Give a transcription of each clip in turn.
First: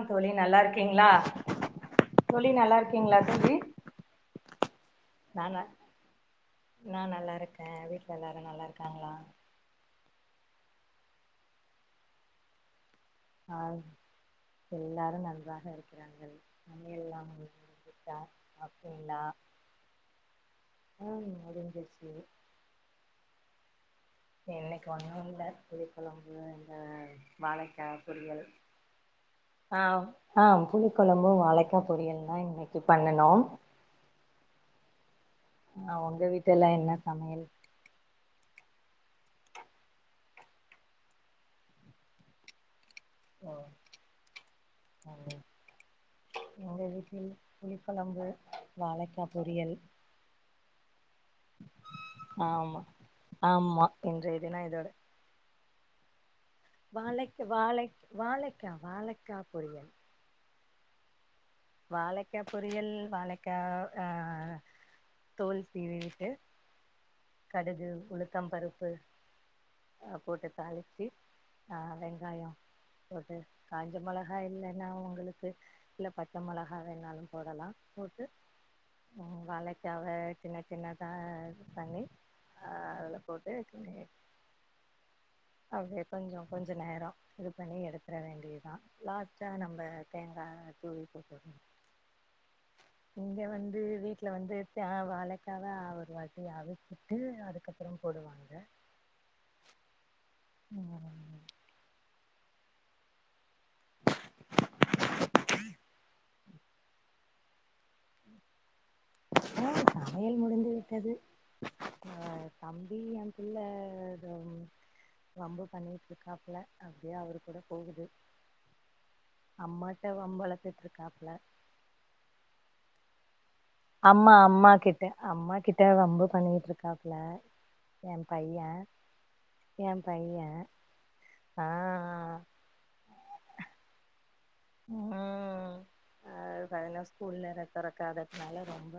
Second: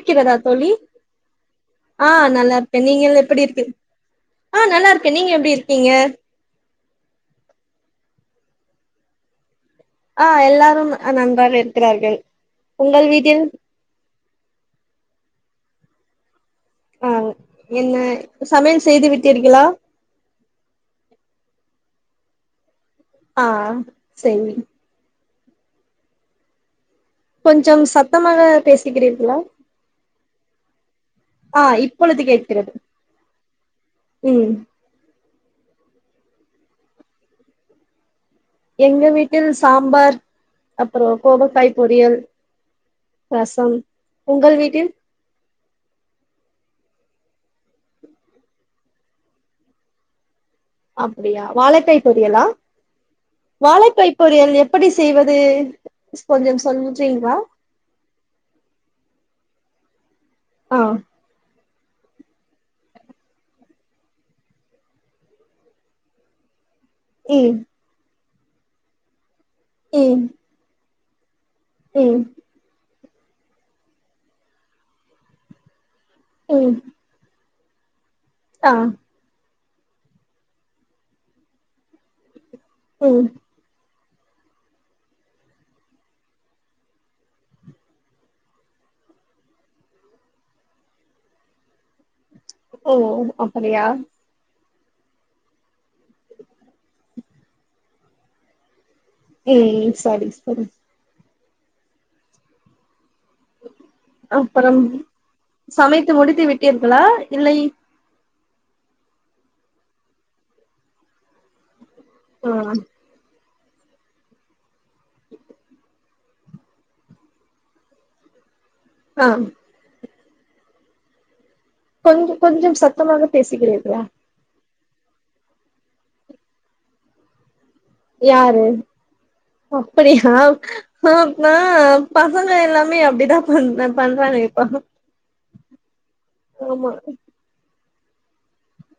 ம் நல்லா தோழி இருக்கீங்களா ஆஹ் தோழி நல்லா இருக்கே இருக்கீங்களா நீங்கள் எப்டி தோழி இருக்க ஆ நல்லாருக்கே நீங்க எப்டி நானா இருக்கீங்க நா நல்லா இருக்கே வீட்டுல எல்லாரு நல்லாருக்காங்களா ஆ எல்லாரு நன்றாக இருக்குறார்கள் ஆ எல்லாரு நன்றா இருக்கிறாங்க ஆ என்ன சமையல் செய்து சாப்ட்டீங்களா விட்டீர்களா ம் முடிஞ்சிருச்சு ஆ சரி என்னைக்கு வாங்கும்ல புளிக்கொழம்பு இந்த கொஞ்சம் வாழைக்கா சத்தமாக பொரியல் பேசுகிறீர்களா ஆம் ஆம் புளிக்கொழம்பு ஆ வாழைக்காய் இப்பொழுது பொரியல் தா கேட்கிறது இன்னைக்கு பண்ணுணோ ம் ஆ உங்க வீட்டுலா என்ன சமையல் எங்க வீட்டில் சாம்பார் அப்பற கோவக்காய் பொரியல் ஓ ரசம் உங்கள் வீட்டில் புளிகொழம்பு வாழைக்கா பொரியல் அப்டியா வாழக்காய் பொரியலா ஆமா ஆமா வாழைக்காய் இன்றைய பொரியல் தினோ எப்படி இதோட செய்வது கொஞ்சம் சொல்றீங்களா வாழைக் வாழைக் வாழைக்கா வாழைக்கா புரியும் ஆ வாழைக்கா பொரியல் வாழைக்கா அ தோல் சீவி விட்டு ம் கடுகு உளுத் த்தம் பருப்பு அ ம் போட்டு தாளிச்சி ஆ ம் வெங்காயோ போட்டு காஞ்ச மொளகா இல்லன்னா உங்களுக்கு இல்ல பச்ச ம் மொளகா வேணாலு போடலாம் ஆ க்காவ சின்ன சின்னதா பண்ணி ஆ அதுல ம் போட்டு கிண்டி அப்டியே கொஞ்சோ கொஞ்சநேரம் இது பண்ணி எடுத்துட வேண்டியதுதா லாஸ்ட்டா நம்ம தேங்கா தூவிட்டு சரி ஓ இங்க வந்து அப்படியா வீட்ல வந்து சா வாழைக்காவ ஒரு வாட்டி அவிச்சிட்டு அதுக்கப்பறம் போடுவாங்க ம் சரி சரி ம் அப்பறம் சமைத்து முடித்து விட்டீர்களா இல்லை ஆ சமையல் முடிந்து விட்டது அ ஆ தம்பி இல்ல அது வந் வம்பு பண்ணி ட்டுருக்காப்புல அப்டியே அவரு கூட போகுது ஆ கிட்ட வம்பு வழத்துட்டு இருக்காப்புல கொஞ்சம் கொஞ்சம் சத்தமாக பேசுகிறீர்களா அம்மா அம்மா கிட்ட அம்மா கிட்ட வம்பு பண்ணிட்டு இருக்காப்புல எ பைய யாரு எ அப்படியா பைய ஆ ஆ பசங்க எல்லாமே அப்டிதா பண் பண்றானுங்க ம் அது ஆமா காலைல ஸ்கூல் வேற தொறக் க்காததுனால ரொம்ப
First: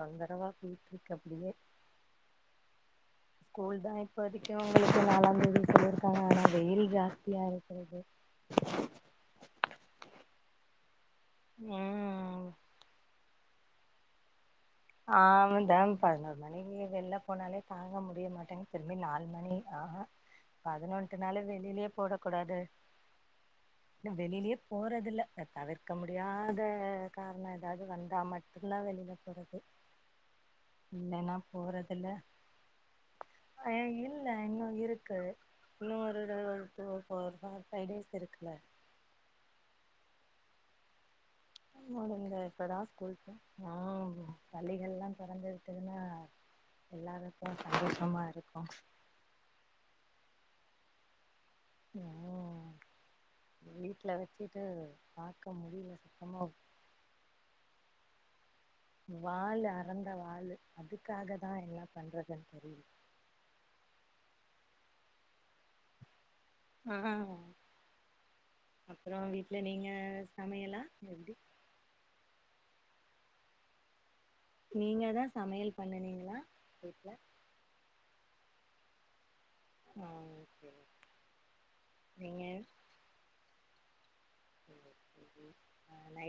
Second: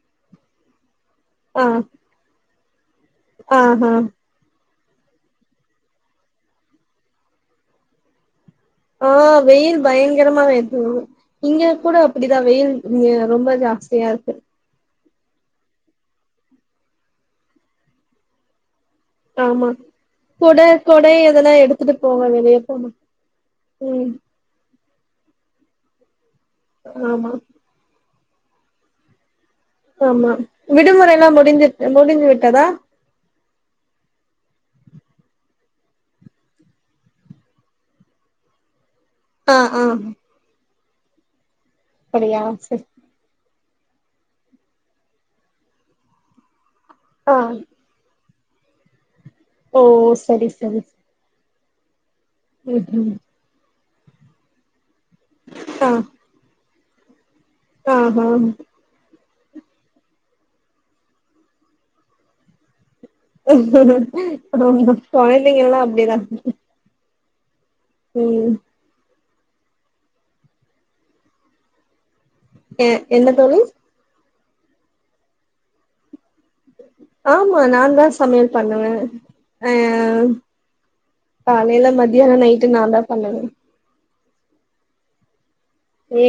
தொந்தரவா போய்ட்டு இருக்கு இல்ல ஆ ஸ்கூல் தா ஆஹா இப்போதிக்கு ளுக்கு நாலாந்தேதி சொல்லிருக்காங்க ஆனா வெயில் ஜாஸ்தியா இருக்கிறது ஆ வெயில் பயங்கரமா இருக்குது இங்க கூட அப்படிதா ம் வெயில் இங்க ரொம்ப ஜா சயா இருக்கு ஆமா தம் பதினொரு மணிக்கு வெள்ல போனாலே தாங்க முடிய மாட்டேங் திரும்பி நாலு மணி ஆமா ஆஹா கொட கொடை பதினொன்ட்டுனால எதனா வெளியிலயே எடுத்துட்டு போக போங்க வெளிய கூடாது போனா ம் இன்ன வெளியிலயே போறதுல சா தவிர்க்க முடி யாத ஆமா காரண ஏதாவது வந்து நா மட்டுந்தா வெளியில போறது ஆமா விடுமுறைலா இல்லன்னா முடிஞ்சுற் முடிஞ்சு விட்டதா அன் இல்ல இன்னு இருக்கு இன்னு ஒரு ஒரு ஃபோர் ஃபைவ் டேஸ் இருக்குல ஆ ஆ முடிங்க அப்டியா இப்பதா சரி ஸ்கூலக்கு ஆ பள்ளிகளா தொரந்துருக்குல ஆ எல்லாருக்கு சந்தோஷமா இருக்கு [inaudible] ஓ சரி சரி ம் ம் ம் வீட்ல வச்சுட்டு பாக்க முடியல சுத்தமா ஆ ஆ வாள் அறந்த வாள் அதுக்காக தா என்ன பண்றதுன்னு தெரியல ஆ கொழந்தைங்கல்லா அப்டிதா ஆ ம் அப்ற இல்ல நீங்க சமையலா எப்டி ஆ என்ன தோழி நீங்க தா சமையல் பண்ணனீங்களா ஆமா நாந்தா சமையல் பண்ணுவே அ ஆ ஓகே காலையில மத்தியான நீங்க நைட்டு நாந்தா பண்ணுவே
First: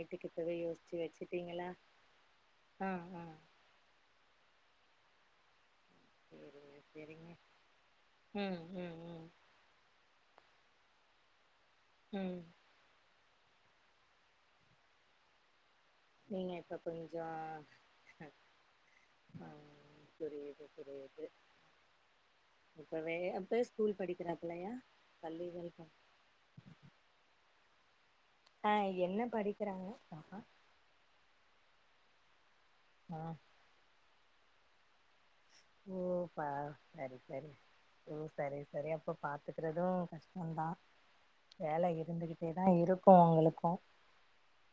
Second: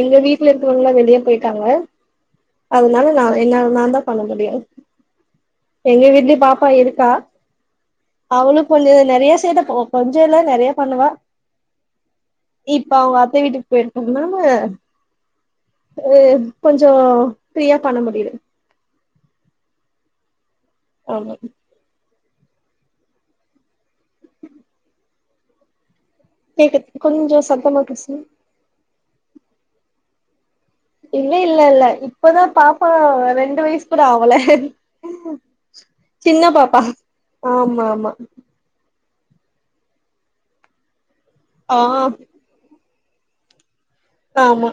எங்க வீட்டுல இப்பவே இருக்கவங்கல்லா யோசிச்சு வெளிய போயிட்டாங்க வச்சுட்டீங்களா ஆ அதனால ஆ நா என்ன நாந்தா பண்ண முடியு எங்க வீட்லயு பாப்பா சேரிங்க இருக்கா சேரிங்க ம் அவளு கொஞ்ச ம் ம் நெறைய சேட்ட போ கொஞ்சல்ல நெறையா பண்ணுவா ம் இப்ப அவங்கப் அத்த வீட்டுக்கு போயிருக்காங்க ஆ அது நீங்க இப்ப கொஞ்ச கொஞ்சோ ஃப்ரியா பண்ண முடியு ஆ சரிங்க அல்லது இப்பவே அப்ப ஸ்கூல் படிக்கிறாக்குறாங்க இல்லையா பள்ளிகள் கேக்குது கொஞ்ச சத்தமா பேசுங்க ஆஹ என்ன படிக்கிறாங்க பாப்பா இல்ல இல்ல இல்ல இப்பதா பாப் ஆ ரெண்டு வயசு கூட ஆவல ப்பா சின்ன பாப்பா சரி சரி ஆமா ஆமா ஓ சரி சரி இப்ப பாத்துக்குறது கஷ்டந்தா ஆ வேல இருந்துகிட்டேதா இருக் கு உங்களுக்கு ஆமா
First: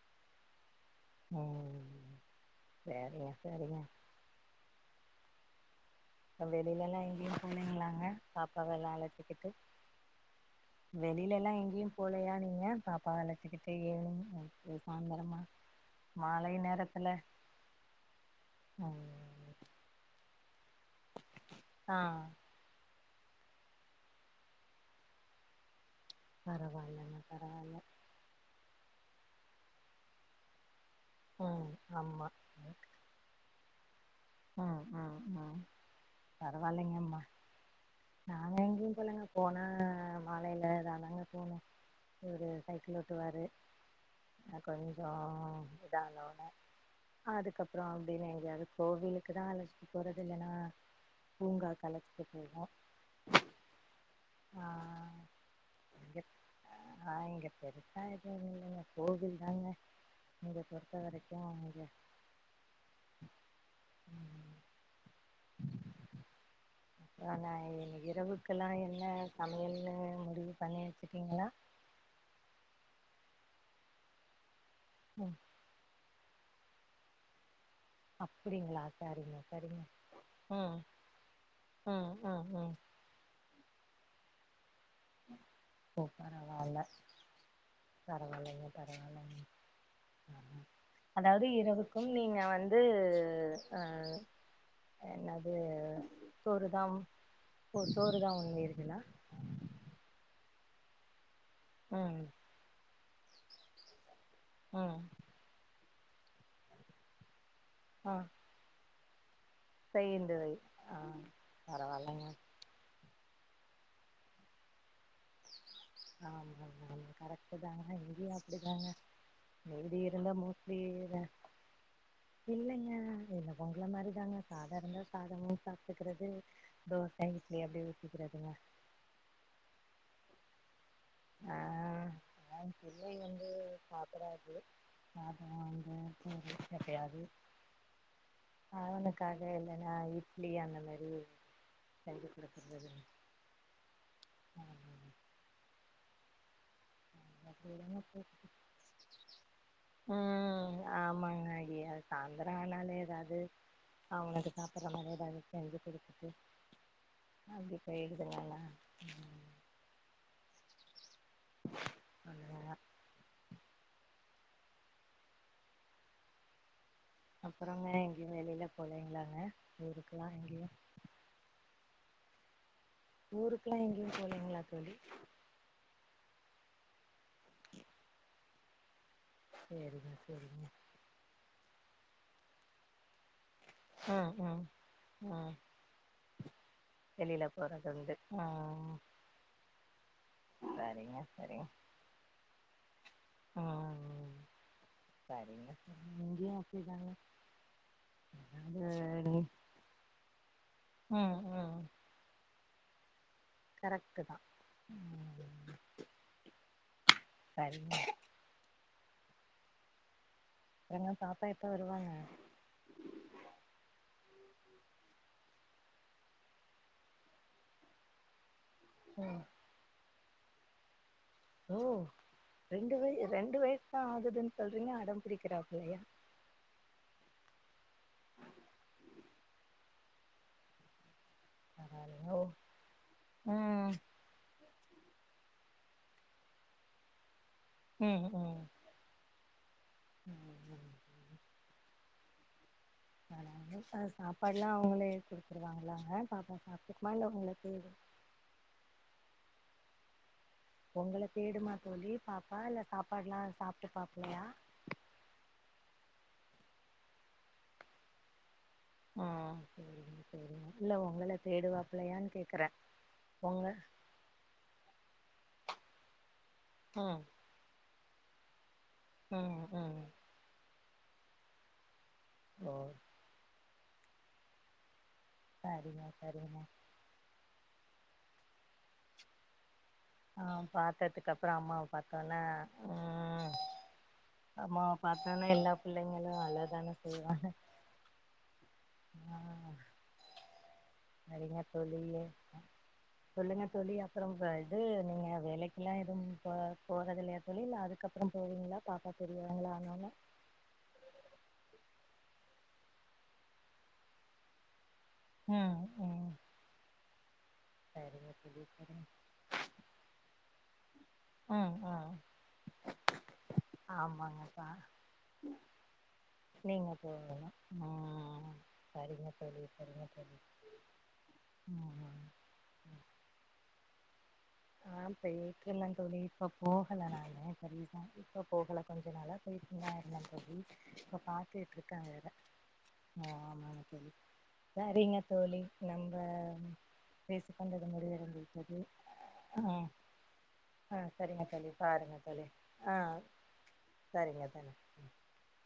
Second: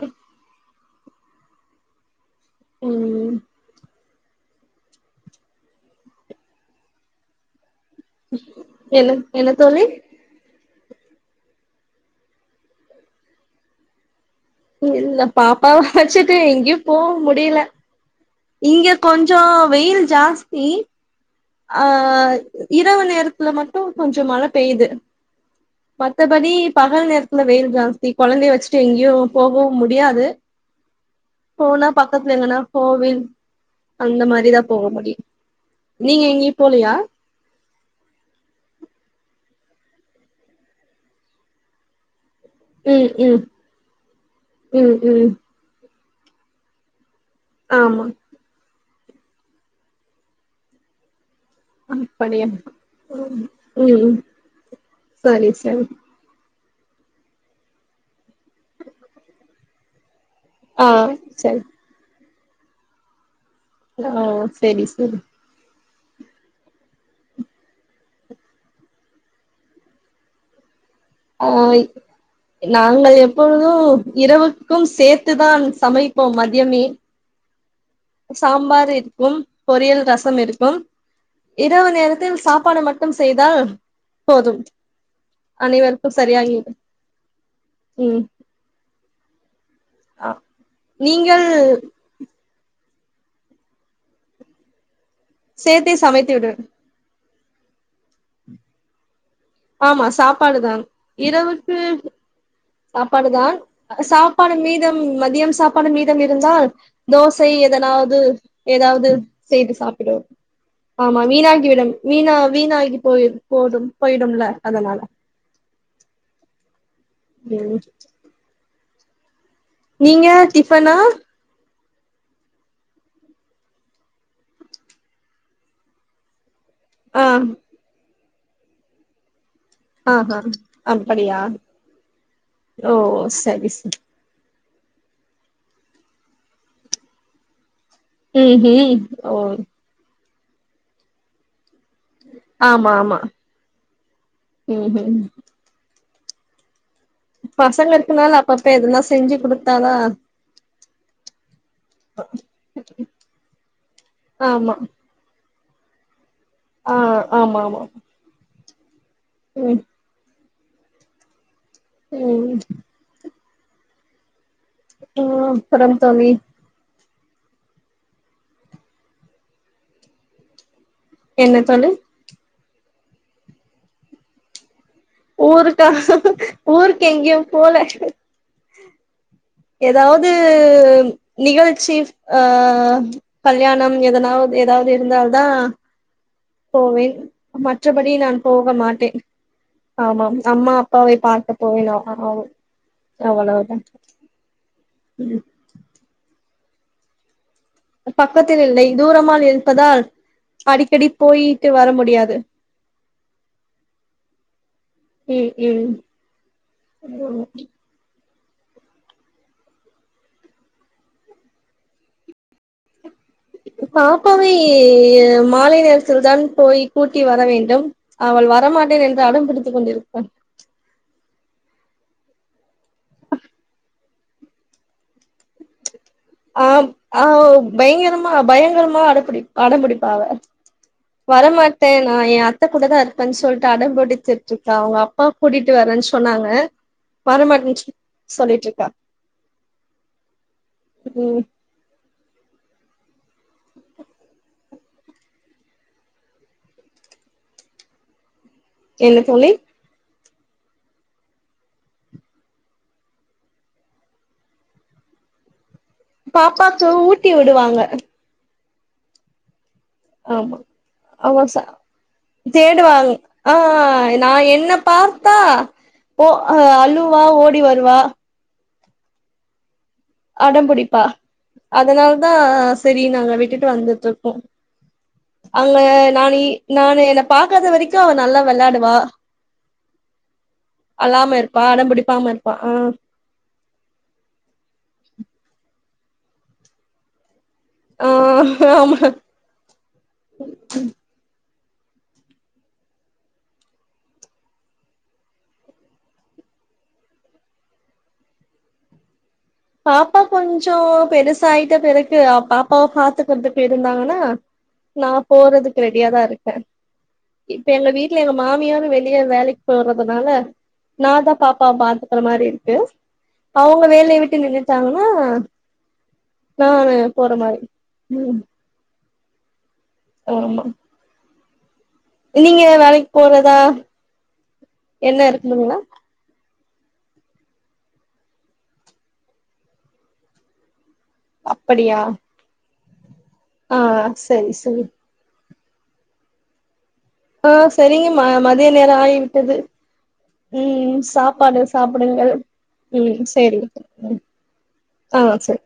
ம் சரிங்க ம் சரிங்க வெளியில லா எங்கேயு போனீங்களாங்க என்ன என்ன தோழி வெளியிலலா எங்கயு போலயா நீங்க பாப்பாவலா அழைச்சிக்கிட்டு ஏணு இல்ல பாப்பாவ வச்சுட்டு எங்கயு போ நேரத்துல முடியல இங்க கொஞ்ச ம் வெயில் ஜா ஜாஸ்தி ஆ இரவு நேரத் த்துல மட்டு கொஞ்ச மழ பெய்யுது மத்தபடி பகல் பரவாயில்லங்க நேரத்துல வெயில் பரவாயில்ல ஜாஸ்தி கொழந்தைய வச்சு எங்கயு போகவு முடியாது ம் போனா ஆமா பக்கத்துல எங்கண்ணா கோவில் அந்த மாரிதா ம் போக முடியு ம் ம் நீங்க எங்க போலயா பரவாயில்லைங்கம்மா நாங்க எங்கேயு போலங்க போன மாலையில தானாங்க போனு ஒரு சைக்கிள் ம் ம் ஓட்டுவாரு அ ம் கொஞ்சோ ம் இதனோன அதுக்கப்புற ஆமா அப்டின்னு எங்கயாது கோவில்லு அதுக்குதா ஆலோசிக் போறது இல்லனா அப்டியா ம் ம் ம் சரி சரி ஆஹ் இங்க பெருசா எதுவு இல்லைங்க கோவில் தாங்க நீங்க ஆ பொறுத்த வரைக்கு சரி வாங்கங்க ஆ சரி சரி ஆ நா இரவுக்கெல்லாம என்ன சமையல்னு முடிவு பண்ணியாச் ஆ நா தங்கள் எப்பொழுது இரவு க்கும் ம் சேத்துதான் சமை இப்போ மதியமே அப்படிங்களா சாம்பார் இருக்கும் சரிங்க சரிங்க பொரியல் ரசம் இருக்கும் ம் இரவு ம் நேரத்தில் ம் ம் சாப்பாடு மட்டும் செய்தால் போதும் அனைவர் பூ பரவால்ல ம் பரவாலங்க பரவால்ல ஆ அதாவது நீங்கள் இரவுக்கு நீங்க வந் வந்து அ என்னது சேர்த்தே சமைத்து விடு சோறுதாம் ஓ சோறுதா ஒண்மை இருக்குன்னா ஆமா சாப்பாடுதான் இரவுக்கு ம் சாப்பாடுதான் அ சா பாடு மீதம் ம் மதியம் சாப் பாடு மீதம் இருந்தால் தோஸ் சை ஆ எதனாவது ஏதாவது செய்து சாப்பிடுவோ சேர்ந்து வை ஆ ஆமா வீணாகிவிடும் பரவால்லைங்க வீனா வீணாகி போய போதும் போய ம்ல அதனால ஆமா ஆமா ம் கரக்ட்தான இங்கயு அப் டிதாங்க எடி நீங்க இருந்தா மோஸ்லி டிஃபனா அ இல்லைங்க உங்கள மாரிதாங்க சாதம் இருந்தா சாதமே சாப்டுக்கிறது ஆ தோசை இட்லி அப்டி க்கறதுங்க ஆஹா அப்படியா என் ஓ சரி சரி சாதோ வந்து [unintelligible] எப்பயாது ம்ஹூம் ஓ இட்லி அந்த மேரி செஞ்சி ஆமா குடுக்துட்றதுங்க ஆமா ஆ ம் ம் பசங்க இருக்கனால அப்பப்ப எதுனா செஞ்சு குடுத்தாதா ம் ஆமாங்க ஐய சாய்ந்தர ஆனாலே ஏதாவது அவனுக்கு ஆமா சாப்புட்ற மாரி ஏதாவது செஞ்சி குடுத்துட்டு ஆ ஆமா அப்டி ஆமா போயிடுது வேல உம்ம் ம் ம் அவ்ளோதா ஆ அப்பறம் கவி அப்பறங்க எங்கையு வெளியில போலங்களாங்க ஊருக்கெல்லா எங்கையு என்ன தோழி ஊருக்குல்லா எங்கையு போலீங்களா தோழி ஊருக்கா ஊருக்கு எங்கையு போல சேரிங்க ஏதாவது சேரிங்க நிகழ்ச் சி அ கல்யாணம் ம் எதனாவது ம் ஏதாவது இருந்தால்தா ம் போவே வெளியில போறது மற்றபடி உண்டு நான் போக ம் மாட்டே ஆமாம் அம்மா அப்பாவை சரிங்க பார்க்க சரிங்க போவே நா ஆ ஆ அவ் அவ்வளவுதான் ம் சரிங்க தாங்க பக்கத்தில் இல்லை தூரமா இருப்பதால் அடிக்கடி ம் போயிட்டு ம் வர முடியாது கரெக்ட்டு தா ம் ம் ம் சரிங்க உங்க பாப்பா எப்ப வருவாங்க பாப்பாவை மாலை நேரத்தில் தான் போய் கூட்டி வர வேண்டும் அவள் வ வர மாட்டேன் என்று ம் அடம் பிடித்து கொண்டிரு ப ஓ ரெண்டு வய ரெண்டு வயசு தா ஆகுதுன்னு சொல்றீங்க அட பிடிக்கிறா இப்பயே ஆம் ஆ ஒபயங்கரமா பயங்கரமா அடம்பிடி அடம்பிடிப்பா அவ வரமாட்டே நா பரவால்லைங்க எ ஓ அத்த கூட தா இருப்பேன்னு சொல்லிட்டு ம் அடம்புடிசிட்டு அது அவங்க அப்பா கூட்டிட்டு வரன்னு சொன்னாங்க வரமாட் ம் ம் சொல்லிட்ருக்கா ம் ம் சாப்பாடுலா அவுங்களே குடுத்துருவாங்ளாங்க பாப்பா சாப்டுக்மா இல்ல உங்ளுக்கு என்ன தோழி உங்கள தேடுமா தோழி பாப்பா இல்ல சாப்பாடுலா சாப்ட்டுப்பாப்டியா பாப்பாக்கு ஊட்டி விடுவாங்க ஆ ஆமா ஆமா ச தேடுவாப்பலையான்னு கேக்குறே தேடுவாங் ஆ உங்க நா என்ன பார்த்தா போ அ ம் அழுவா ஓடி வருவா ம் ம் அடம் புடிப்பா அதனால ஓ சரின் நாங்க விட்டுட்டு வந்து ட்டோ அங்க சரிங்க நானி சரிங்க நானு என்ன பா பாக்காத வரைக்கும் அவன் நல்லா வெளையாடுவா ஆ பாத்ததுக்கு அப்பறம் அம்மாவை அடம்புடிப்பாம பாத்தோன்னே இருப்பா ஆ ம் அம்மாவ பாத்துவுனே எல்லா புள்ளைங்களும் அழதானே செய்வாங்க ஆ ஆமா ஆ தோழியே சொல்லுங்க தோழி அப்பறம் இது நீங்க வேலைக்கு எல்லாம் எதுவும் போ போறது இல்லையா தோழி இல்ல அதுக்கப்பறம் போவீங்களா பாப்பா பெரியவங்களா ஆனோனே பாப்பா கொஞ்சம் பெருசாயிட்ட பெறகு க்கு பாப்பாவ பாத்துக்கறதுக்கு இருந்தாங்கன்னா நான் ம் போறதுக்கு ரெடியாதான் ம் இருக்கே இப்ப எங்க வீட்ல சரிங்க எங்க தோழி மாமியாரும் சரிங்க வெளியே வேலைக்கு போறதுனால நாதான் பாப்பா ம் ம் பாத்துக்கற மாரி இருக்கு அவுங்க வேலையை விட்டு ஆமாங்கப்பா ட்டாங்கன்னா நீங்க நானு போற மாரி ம் செரிங்க தோழி சரிங்க தோழி ஆமா ம் ம். இல்லீங்க வேலைக்கு போறதா ஆ எண்ண இருக்குதுங்களா பேசுன தோழி இப்போ போகல நானு இப்போ ரீச இப்ப போகல கொஞ்ச நாளா போய்ட்ருந்தே தோழி இப்ப அப்படியா பாத்துகிட்ருக்க வேற ஆ ஆ ஆமாங்க தோழி சரி சரி சரிங்க தோழி நம்ப ஆ செரிங்க ம மதிய நேரொ ஆயி விட்டது ஆ ஆ ம் சரிங்க சாப்பாடு தோழி பாருங்க சாப்டுங்கள் தோழி ஆ ம் சேரிங்க சரிங்க தோழி ஆ சேரி